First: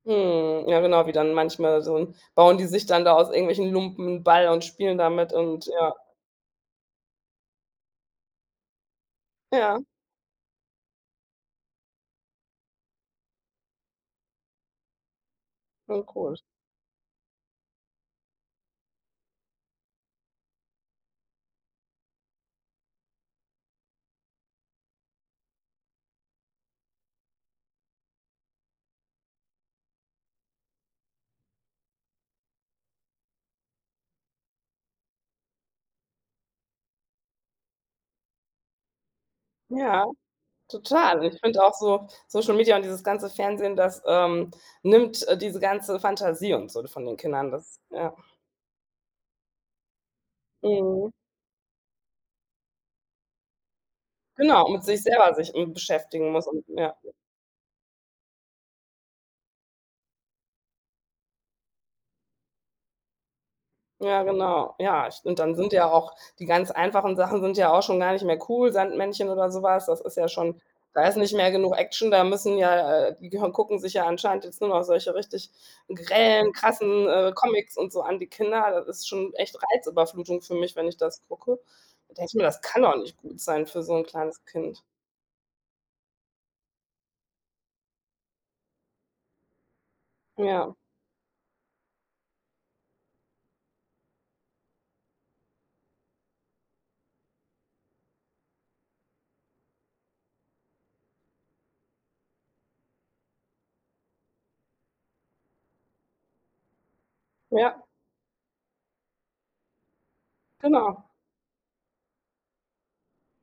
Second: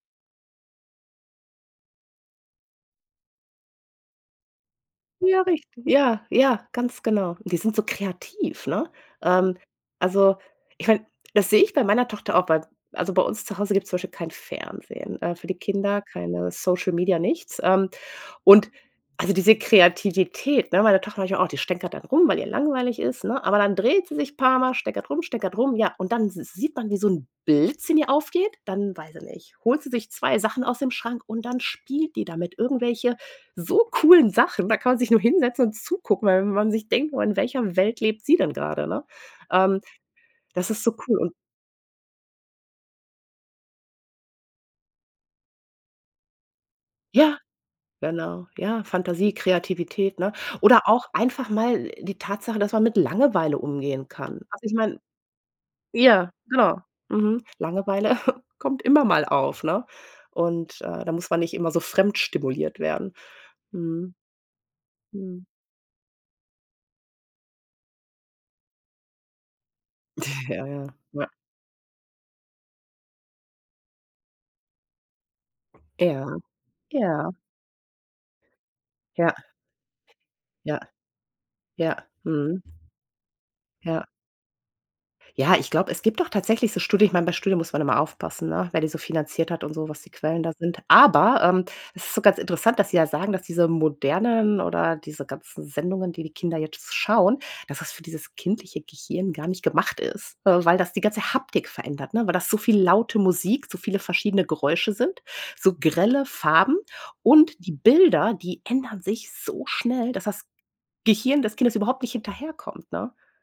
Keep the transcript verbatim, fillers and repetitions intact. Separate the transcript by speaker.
Speaker 1: Mhm, ja genau, wie dann manchmal so bauen die sich dann da aus irgendwelchen Lumpen 'n Ball und spielen damit
Speaker 2: Ja,
Speaker 1: und
Speaker 2: richtig.
Speaker 1: ja.
Speaker 2: Ja, ja, ganz genau. Die sind so kreativ, ne? Ähm,
Speaker 1: Ja.
Speaker 2: also, ich meine, das sehe ich bei meiner Tochter auch, weil also bei uns zu Hause gibt's zum Beispiel kein Fernsehen, äh, für die Kinder
Speaker 1: Schon cool.
Speaker 2: keine Social Media, nichts, ähm, und also, diese Kreativität, ne, meine Tochter manchmal auch die stänkert dann rum, weil ihr langweilig ist, ne, aber dann dreht sie sich paarmal, stänkert rum, stänkert rum, ja und dann s sieht man, wie so 'n Blitz in ihr aufgeht, dann weiß ich nicht, holt sie sich zwei Sachen aus dem Schrank und dann spielt die damit, irgendwelche so coolen Sachen. Da kann man sich nur hinsetzen und zugucken, weil man sich denkt: „Oh, in welcher Welt lebt sie denn grade“, ne? Ähm,
Speaker 1: Ja,
Speaker 2: das ist so cool
Speaker 1: total.
Speaker 2: und
Speaker 1: Ich finde auch so, Social Media und dieses ganze Fernsehen, das, ähm, nimmt, äh, diese ganze Fantasie und so von den
Speaker 2: Ja,
Speaker 1: Kindern, das ja.
Speaker 2: genau, ja, Fantasie, Kreativität, ne? Oder auch
Speaker 1: Mhm.
Speaker 2: einfach mal die Tatsache, dass man mit Langeweile umgehen kann. Also,
Speaker 1: Genau,
Speaker 2: ich
Speaker 1: mit
Speaker 2: meine
Speaker 1: sich selber sich m
Speaker 2: ja,
Speaker 1: beschäftigen muss und
Speaker 2: genau,
Speaker 1: ja.
Speaker 2: mhm. Langeweile kommt immer mal auf, ne? Und, äh, da muss man nicht immer so fremd stimuliert werden. Mhm.
Speaker 1: Ja, genau. Ja, ich finde
Speaker 2: Mhm.
Speaker 1: dann sind ja auch die ganz einfachen Sachen sind ja auch schon gar nicht mehr cool, Sandmännchen oder so was, das ist ja schon
Speaker 2: Ja, ja.
Speaker 1: da ist
Speaker 2: Ja.
Speaker 1: nicht mehr genug Action, da müssen ja, äh, die gehö gucken sich ja anscheinend jetzt nur noch solche richtig
Speaker 2: Ja.
Speaker 1: grellen, krassen, äh,
Speaker 2: Ja.
Speaker 1: Comics und so an, die Kinder, das ist
Speaker 2: Ja.
Speaker 1: schon echt Reizüberflutung für mich,
Speaker 2: Ja.
Speaker 1: wenn ich das gucke. Und
Speaker 2: Ja,
Speaker 1: da denke ich mir,
Speaker 2: mhm.
Speaker 1: das kann doch nicht gut sein für so 'n
Speaker 2: Ja.
Speaker 1: kleines Kind.
Speaker 2: Ja, ich glaube, es gibt doch tatsächlich so Studien ich meine, bei Studien muss man immer aufpassen, ne, wer die so finanziert hat und so, was die Quellen da
Speaker 1: Ja.
Speaker 2: sind, aber, ähm, es ist so ganz interessant, dass sie ja sagen, dass diese modernen oder diese ganzen Sendungen, die die Kinder jetzt schauen, dass das für dieses kindliche Gehirn gar nicht gemacht ist, weil das die ganze Haptik verändert, ne, weil das so viel laute Musik, so viele verschiedene Geräusche sind, so grelle Farben und die
Speaker 1: Ja.
Speaker 2: Bilder, die ändern sich so schnell, dass das
Speaker 1: Genau.
Speaker 2: Gehirn des Kindes überhaupt nicht hinterherkommt, ne?